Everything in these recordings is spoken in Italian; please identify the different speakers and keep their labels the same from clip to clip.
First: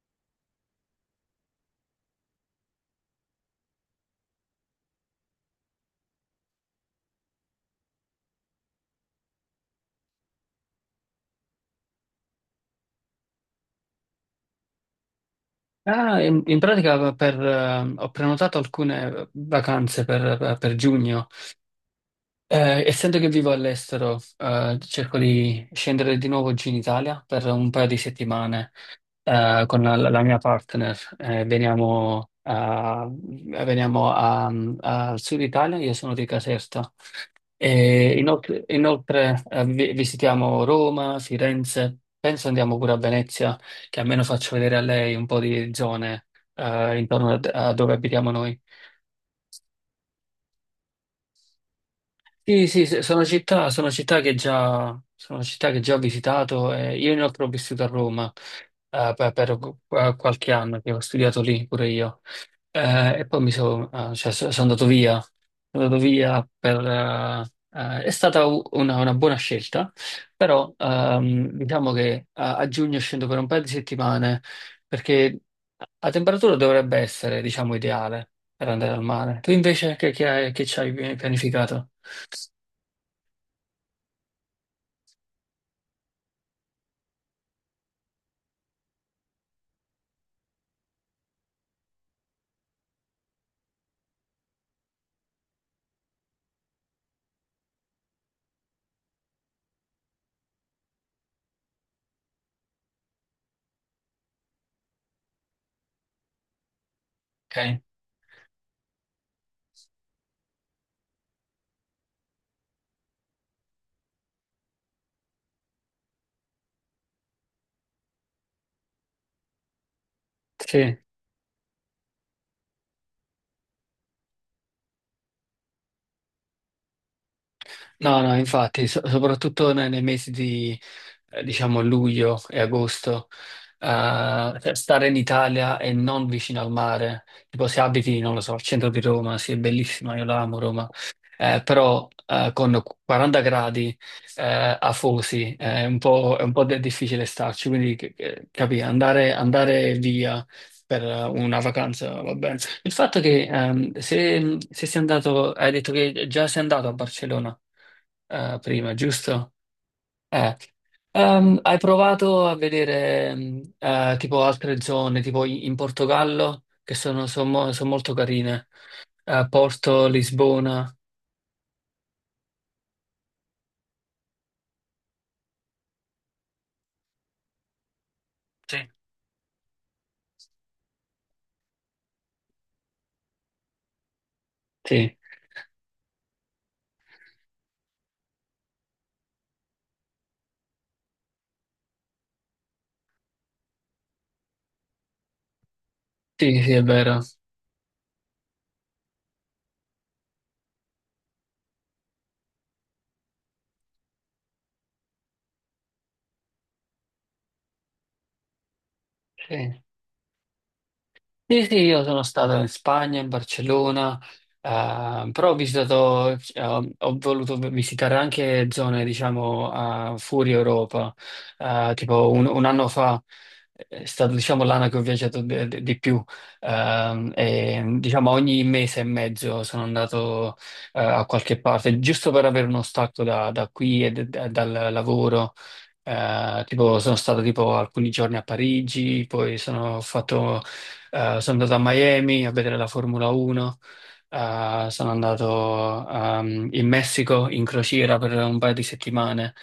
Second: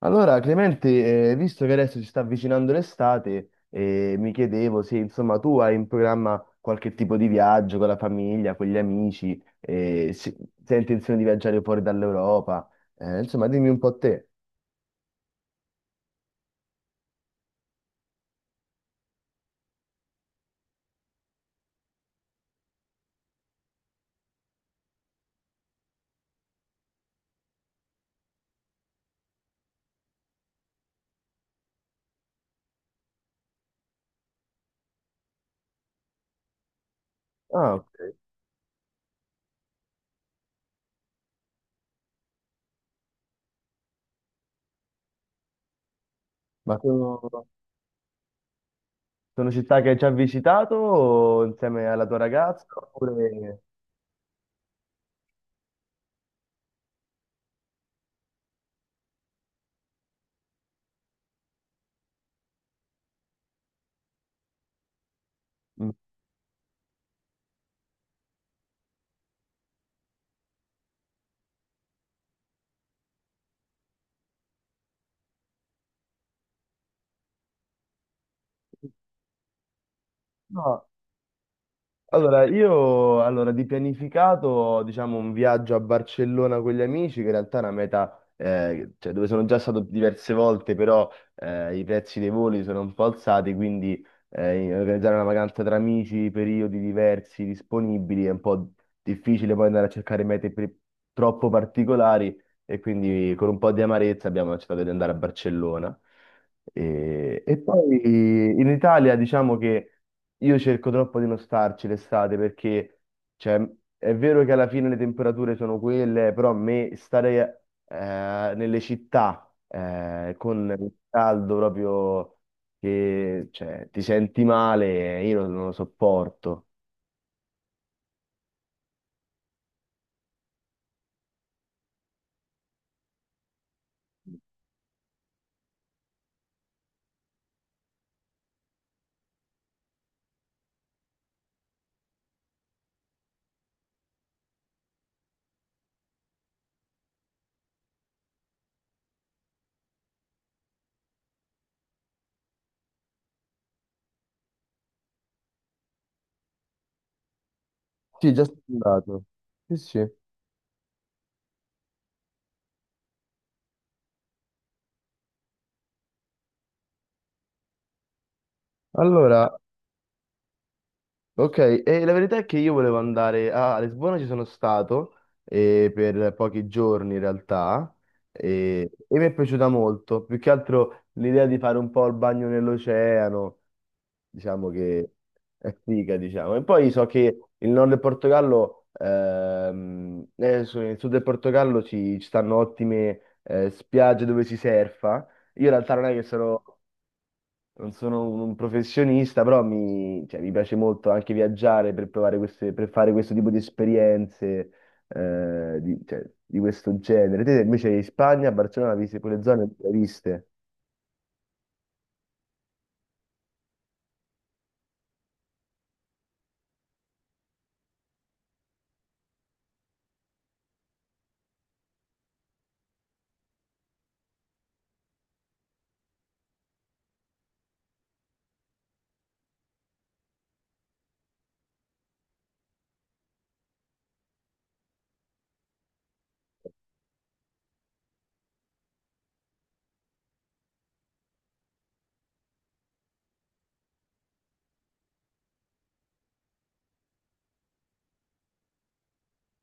Speaker 1: Allora, Clemente, visto che adesso si sta avvicinando l'estate, mi chiedevo se insomma tu hai in programma qualche tipo di viaggio con la famiglia, con gli amici, se hai intenzione di viaggiare fuori dall'Europa. Insomma dimmi un po' te.
Speaker 2: Ah, in pratica ho prenotato alcune vacanze per giugno. Essendo che vivo all'estero, cerco di scendere di nuovo giù in Italia per un paio di settimane, con la mia partner. Veniamo al sud Italia. Io sono di Caserta.
Speaker 1: Ah, ok.
Speaker 2: E inoltre, visitiamo Roma, Firenze, penso andiamo pure a Venezia, che almeno faccio vedere a lei un po' di zone
Speaker 1: Ma
Speaker 2: intorno a,
Speaker 1: sono,
Speaker 2: a dove abitiamo noi.
Speaker 1: Sono città che hai già visitato o insieme alla tua ragazza?
Speaker 2: Sì, sì, sì,
Speaker 1: Oppure...
Speaker 2: sono città che già, sono città che già ho visitato. Io inoltre ho vissuto a Roma per qualche anno, che ho studiato lì pure io. E poi cioè, sono andato via, sono
Speaker 1: Mm.
Speaker 2: andato via per, eh, eh, È stata una buona scelta, però diciamo che a giugno scendo per un paio di settimane, perché la temperatura dovrebbe essere, diciamo, ideale per andare al mare. Tu invece che, che hai, che ci
Speaker 1: No.
Speaker 2: hai pianificato?
Speaker 1: Allora, di pianificato, diciamo, un viaggio a Barcellona con gli amici, che in realtà è una meta cioè, dove sono già stato diverse volte, però i prezzi dei voli sono un po' alzati, quindi organizzare una vacanza tra amici, periodi diversi, disponibili, è un po' difficile poi andare a cercare troppo particolari e quindi con un po' di amarezza abbiamo accettato di andare a Barcellona. E
Speaker 2: Ok,
Speaker 1: poi in Italia diciamo che... Io cerco troppo di non starci l'estate perché, cioè, è vero che alla fine le temperature sono quelle, però a me stare nelle città con il
Speaker 2: sì.
Speaker 1: caldo proprio che cioè, ti senti male, io non, non lo sopporto.
Speaker 2: No, no, infatti, soprattutto nei mesi di, diciamo, luglio e agosto, cioè, stare in Italia e non vicino al mare, tipo se abiti, non lo so, al centro di Roma. Sì, è bellissima, io la amo Roma, però con 40 gradi afosi, è un po' difficile starci. Quindi capì, andare via per una vacanza, va bene. Il fatto che se sei andato, hai detto che già sei andato a Barcellona
Speaker 1: Sì, già sono
Speaker 2: prima,
Speaker 1: andato.
Speaker 2: giusto?
Speaker 1: Sì, sì.
Speaker 2: Eh. Hai provato a vedere tipo altre zone, tipo in Portogallo, che sono molto carine.
Speaker 1: Allora,
Speaker 2: Porto, Lisbona.
Speaker 1: ok, e la verità è che io volevo andare a Lisbona, ci sono stato per pochi giorni in realtà
Speaker 2: Sì.
Speaker 1: e mi è piaciuta molto, più che altro l'idea di fare un po' il bagno nell'oceano, diciamo che
Speaker 2: Sì,
Speaker 1: è figa, diciamo. E poi so che il nord del Portogallo, scusa, nel sud del Portogallo ci stanno ottime spiagge dove si surfa. Io in realtà non è che Mm.
Speaker 2: sì,
Speaker 1: sono
Speaker 2: sì, è vero.
Speaker 1: non sono un professionista, però mi piace molto anche viaggiare per per fare questo tipo di esperienze cioè, di questo genere. Te invece in Spagna, a Barcellona, viste quelle zone
Speaker 2: Sì.
Speaker 1: le hai viste?
Speaker 2: Sì, sì, io sono stato in Spagna, in Barcellona, però ho voluto visitare anche zone, diciamo, fuori Europa. Tipo un anno fa è stato, diciamo, l'anno che ho viaggiato di più. E, diciamo, ogni mese e mezzo sono andato a qualche parte, giusto per avere uno stacco da, qui e dal lavoro. Tipo, sono stato tipo alcuni giorni a Parigi. Poi sono andato a Miami a vedere la Formula 1, sono andato in Messico in crociera per un paio di settimane.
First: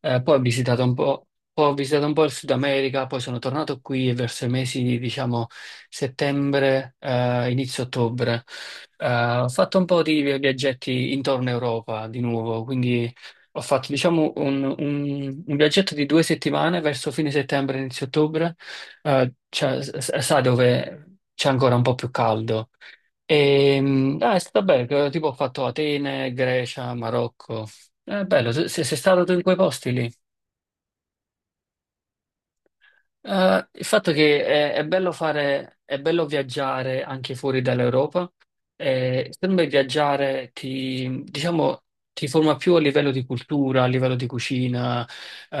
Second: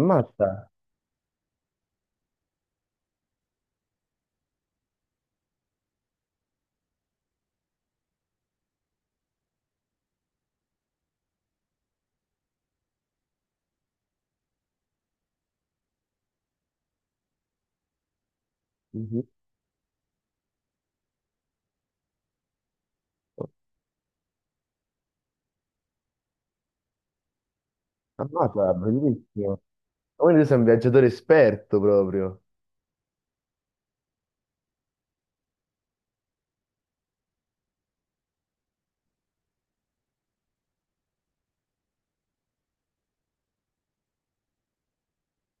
Speaker 2: Eh, poi ho visitato un po', poi ho visitato un po' il Sud America. Poi sono tornato qui e verso i mesi di, diciamo, settembre, inizio ottobre. Eh, Ho fatto un po' di viaggetti intorno a Europa di nuovo. Quindi ho fatto, diciamo, un viaggetto di 2 settimane verso fine settembre, inizio ottobre,
Speaker 1: Mhm.
Speaker 2: cioè, sa dove c'è ancora un po' più caldo. E, ah, è stato bello: che tipo ho fatto Atene, Grecia, Marocco. È bello,
Speaker 1: Ammazza,
Speaker 2: sei stato tu in
Speaker 1: bellissimo!
Speaker 2: quei posti lì?
Speaker 1: Ma quindi tu sei un viaggiatore esperto proprio.
Speaker 2: Il fatto che è bello fare, è bello viaggiare anche fuori dall'Europa. Sempre viaggiare diciamo, ti forma più a livello di cultura, a livello di cucina,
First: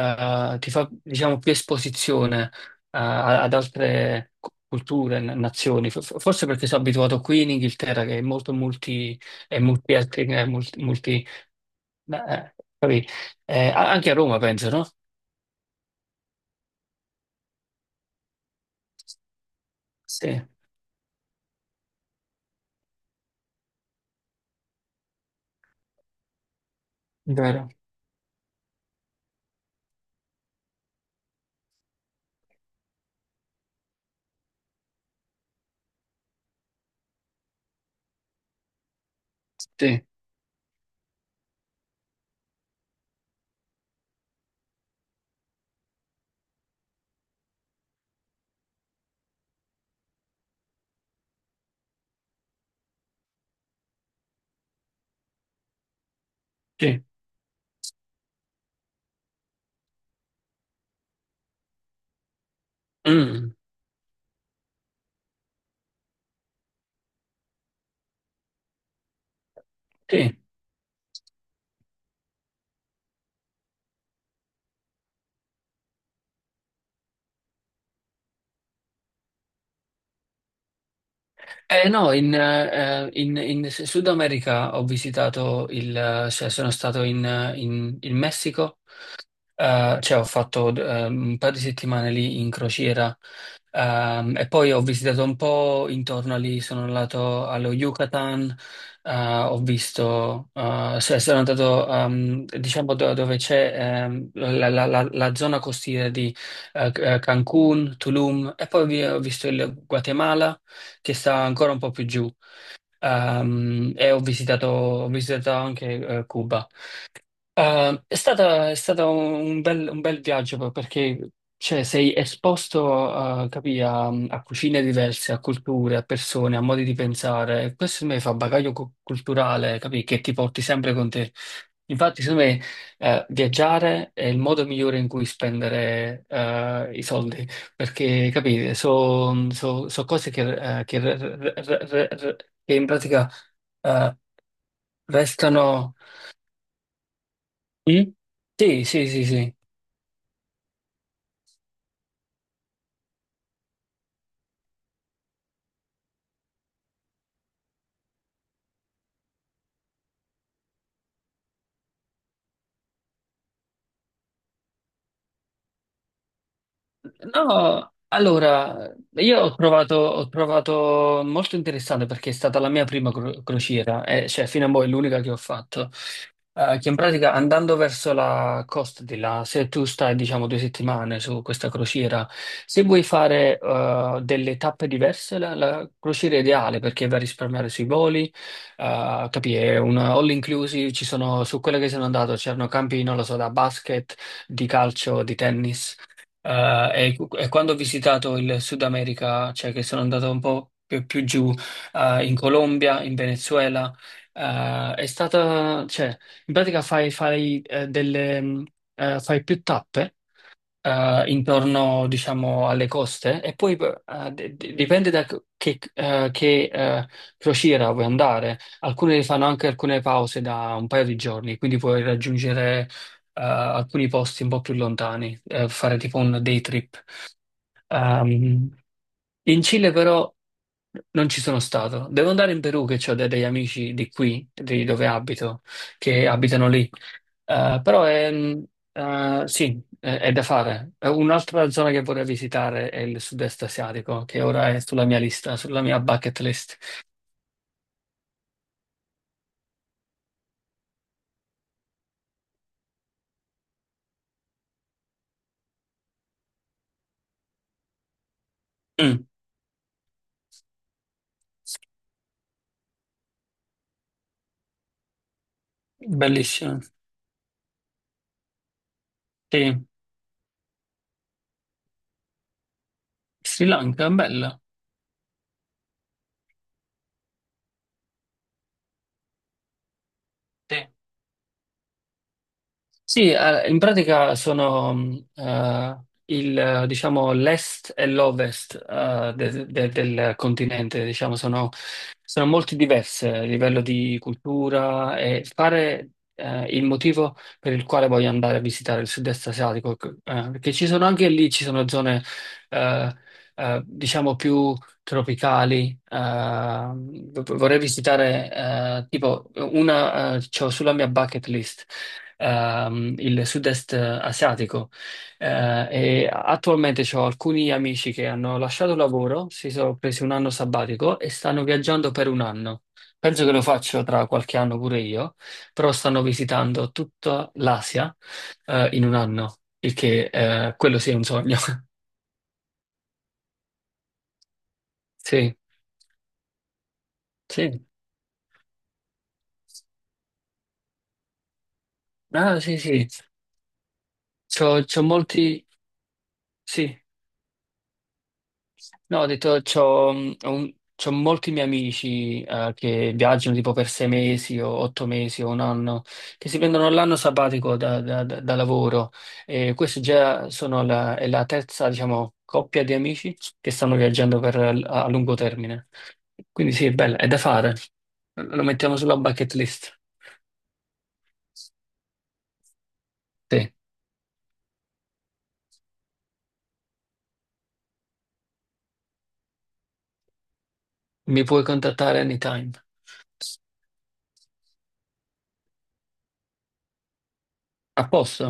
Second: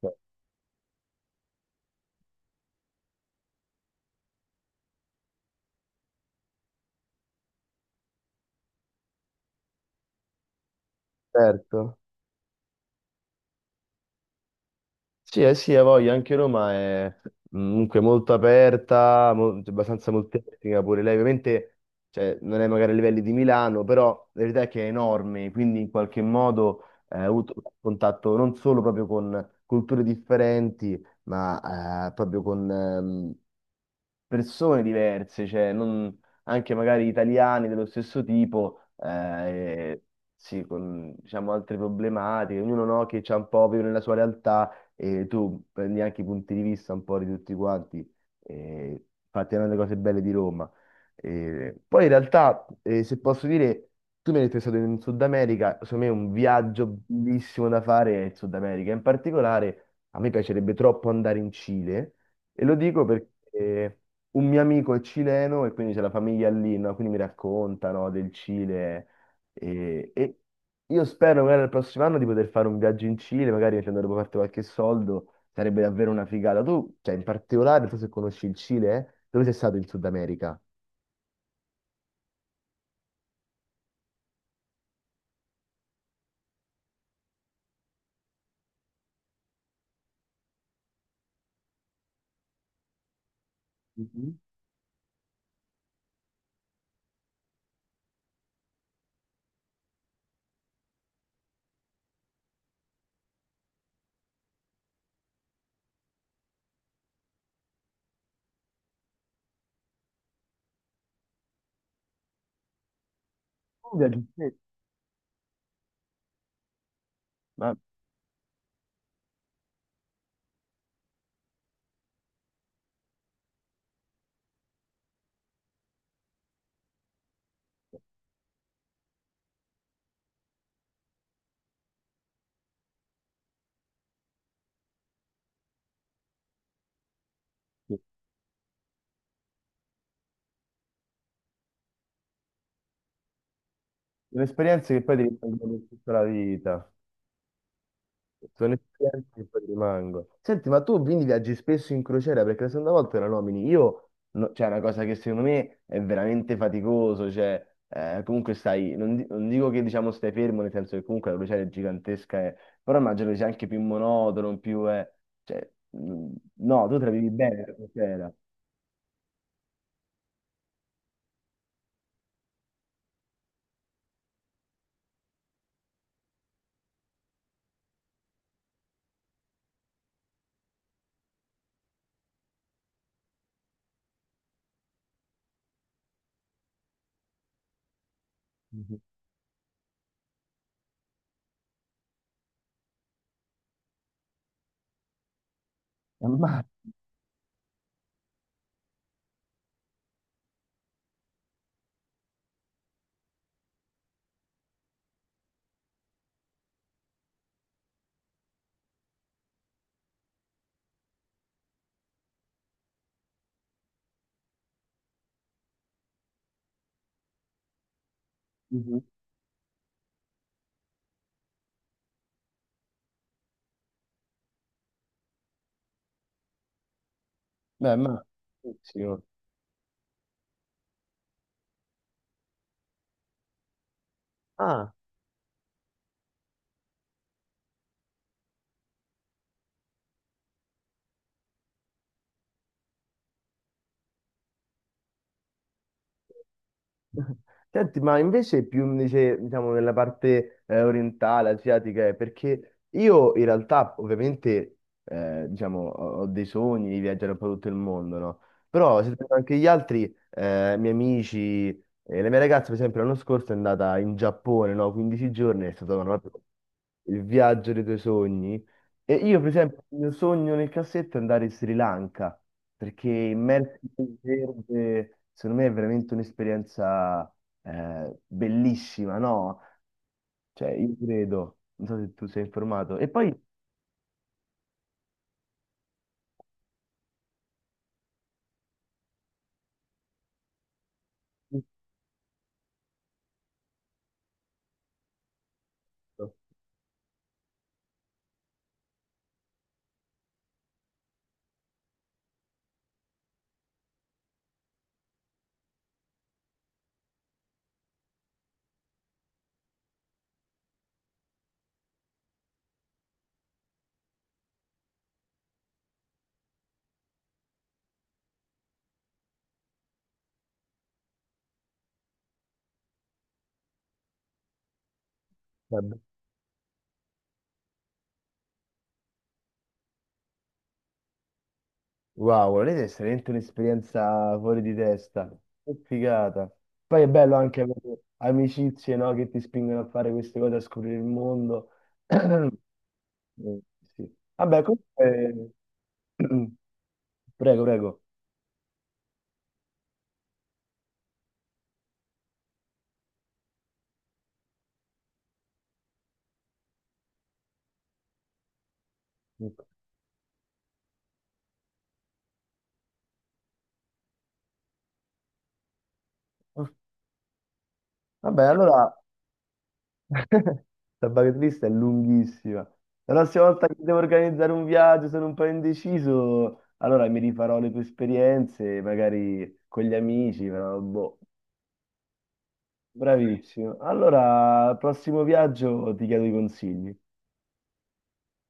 Speaker 1: Cioè,
Speaker 2: ti fa, diciamo, più esposizione, ad altre culture, nazioni. Forse perché sono abituato qui in Inghilterra, che è molto multi, è multietnica, è multi-.
Speaker 1: esperto?
Speaker 2: Capì? Anche a Roma penso, no?
Speaker 1: Sì, eh sì, ha voglia, anche Roma è mm, comunque molto aperta, cioè, abbastanza
Speaker 2: Sì,
Speaker 1: multietnica pure lei, ovviamente cioè, non è magari a livelli di Milano, però la verità è che è enorme, quindi in qualche modo ha avuto
Speaker 2: vero.
Speaker 1: contatto non solo proprio con culture differenti, ma proprio con, persone diverse, anche magari italiani dello stesso tipo,
Speaker 2: Sì.
Speaker 1: sì, con diciamo, altre problematiche, ognuno no, che c'ha un po' vive nella sua realtà e tu prendi anche i punti di vista un po' di tutti quanti, infatti è una delle cose belle di Roma. Poi in realtà, se posso dire, tu mi hai detto che sei stato in Sud America, secondo me un viaggio
Speaker 2: Sì.
Speaker 1: bellissimo da fare è il Sud America, in particolare a me piacerebbe troppo andare in Cile. E lo dico
Speaker 2: Mm,
Speaker 1: perché un mio amico è cileno e quindi c'è la famiglia lì, no? Quindi mi raccontano del Cile e,
Speaker 2: sì.
Speaker 1: e io spero magari il prossimo anno di poter fare un viaggio in Cile, magari facendo dopo parte qualche soldo, sarebbe davvero una figata. Tu, cioè, in particolare, non so se conosci il Cile, eh? Dove sei stato in Sud America?
Speaker 2: No, in Sud America ho visitato cioè, sono stato in Messico. Cioè, ho fatto un paio di settimane lì in crociera,
Speaker 1: Mhm.
Speaker 2: e poi ho visitato un po' intorno lì, sono andato allo Yucatan. Sono andato diciamo dove c'è la zona costiera di Cancun, Tulum. E poi ho visto il Guatemala, che sta ancora un po' più giù,
Speaker 1: Un
Speaker 2: e
Speaker 1: viaggio
Speaker 2: ho
Speaker 1: in sé.
Speaker 2: visitato, ho visitato anche Cuba.
Speaker 1: Ma
Speaker 2: È stato un bel viaggio, perché cioè, sei esposto, capì, a cucine diverse, a culture, a persone, a modi di pensare. Questo secondo me fa bagaglio culturale, capì, che ti porti sempre con te. Infatti, secondo me, viaggiare è il modo migliore in cui spendere i soldi,
Speaker 1: sì,
Speaker 2: perché capite, sono cose che re- re- re- re- re- che in pratica eh,
Speaker 1: sono esperienze che poi ti rimangono per
Speaker 2: restano.
Speaker 1: tutta la vita.
Speaker 2: Mm?
Speaker 1: Sono
Speaker 2: Sì, sì, sì,
Speaker 1: esperienze che
Speaker 2: sì.
Speaker 1: poi rimango. Senti, ma tu quindi viaggi spesso in crociera? Perché la seconda volta la nomini. Io, no- cioè, è una cosa che secondo me è veramente faticoso. Cioè, comunque stai, non dico che diciamo stai fermo, nel senso che comunque la crociera è gigantesca, però immagino che sia anche più monotono, cioè, mh, no, tu te la vivi bene la
Speaker 2: No,
Speaker 1: crociera.
Speaker 2: allora, io ho provato molto interessante, perché è stata la mia prima crociera, cioè fino a mo' è l'unica che ho fatto. Che in pratica, andando verso la costa di là, se tu stai diciamo 2 settimane su questa crociera, se vuoi fare delle tappe diverse, la crociera è ideale perché va a risparmiare sui voli,
Speaker 1: Mhm.
Speaker 2: capì? È un all inclusive, ci sono, su quella che sono andato c'erano campi, non lo so, da basket, di calcio, di tennis. Eh,
Speaker 1: Ma,
Speaker 2: e, e quando ho visitato il Sud America, cioè che sono andato un po' più giù, in Colombia, in Venezuela, cioè, in pratica fai delle, fai più tappe intorno, diciamo, alle coste, e poi dipende da che crociera vuoi andare.
Speaker 1: Mhm.
Speaker 2: Alcune fanno anche alcune pause da un paio di giorni, quindi puoi raggiungere alcuni posti un po' più lontani, fare tipo un day trip.
Speaker 1: beh, ma,
Speaker 2: Ehm, In Cile però non ci sono stato. Devo andare in Perù, che ho degli amici di qui, di
Speaker 1: Ah,
Speaker 2: dove abito, che abitano lì. Eh, però è, mh, sì, è da fare. Un'altra zona che vorrei visitare è il sud-est asiatico, che ora è sulla mia lista, sulla mia bucket list.
Speaker 1: Senti, diciamo, nella parte orientale, asiatica, perché io in realtà ovviamente ho dei sogni di viaggiare un po' tutto il mondo, no? Però se
Speaker 2: Mm,
Speaker 1: penso anche gli altri, miei amici, la mia ragazza per esempio l'anno scorso è andata in Giappone, no? 15 giorni, è stato no, proprio
Speaker 2: bellissimo.
Speaker 1: il viaggio dei tuoi sogni. E io, per esempio,
Speaker 2: Sì.
Speaker 1: il mio sogno nel cassetto è andare in Sri Lanka, perché
Speaker 2: Sri
Speaker 1: immersi
Speaker 2: Lanka,
Speaker 1: nel
Speaker 2: bella.
Speaker 1: verde, secondo me, è veramente un'esperienza bellissima, no? Cioè,
Speaker 2: Sì.
Speaker 1: io credo, non so se tu sei informato. E poi,
Speaker 2: Sì, in pratica sono diciamo, l'est e l'ovest del continente, diciamo, sono molto diverse a livello di cultura. E fare il motivo per il quale voglio andare a visitare il sud-est asiatico, perché ci sono anche lì, ci sono zone, eh, diciamo, più tropicali. Vorrei visitare, tipo, c'ho sulla mia bucket list il sud-est asiatico. E attualmente ho alcuni amici che hanno lasciato il lavoro, si sono presi un anno sabbatico e stanno viaggiando per un anno. Penso che lo faccio tra qualche anno pure io, però
Speaker 1: vabbè.
Speaker 2: stanno visitando tutta l'Asia, in un anno, il che, quello sì è un sogno.
Speaker 1: Wow, volete è veramente un'esperienza fuori di testa,
Speaker 2: Sì,
Speaker 1: che figata. Poi è bello anche
Speaker 2: sì,
Speaker 1: avere amicizie, no, che ti spingono a fare queste cose, a scoprire il mondo.
Speaker 2: ah, sì, sì.
Speaker 1: Mm, sì. Vabbè,
Speaker 2: C'ho molti,
Speaker 1: comunque...
Speaker 2: sì.
Speaker 1: Prego, prego.
Speaker 2: No, ho detto, c'ho molti miei amici che viaggiano tipo per 6 mesi o 8 mesi o un anno, che si prendono l'anno sabbatico da lavoro.
Speaker 1: Ecco.
Speaker 2: E questa già è la terza, diciamo, coppia di amici che stanno viaggiando a lungo termine. Quindi sì, è bella, è da fare.
Speaker 1: Vabbè,
Speaker 2: Lo
Speaker 1: allora...
Speaker 2: mettiamo sulla bucket list.
Speaker 1: La bucket list è lunghissima. La prossima volta
Speaker 2: Sì,
Speaker 1: che devo organizzare un viaggio, sono un po' indeciso, allora mi rifarò le tue esperienze, magari con gli amici, però boh.
Speaker 2: mi puoi contattare anytime.
Speaker 1: Bravissimo. Allora, al prossimo viaggio ti chiedo i consigli.
Speaker 2: A posto?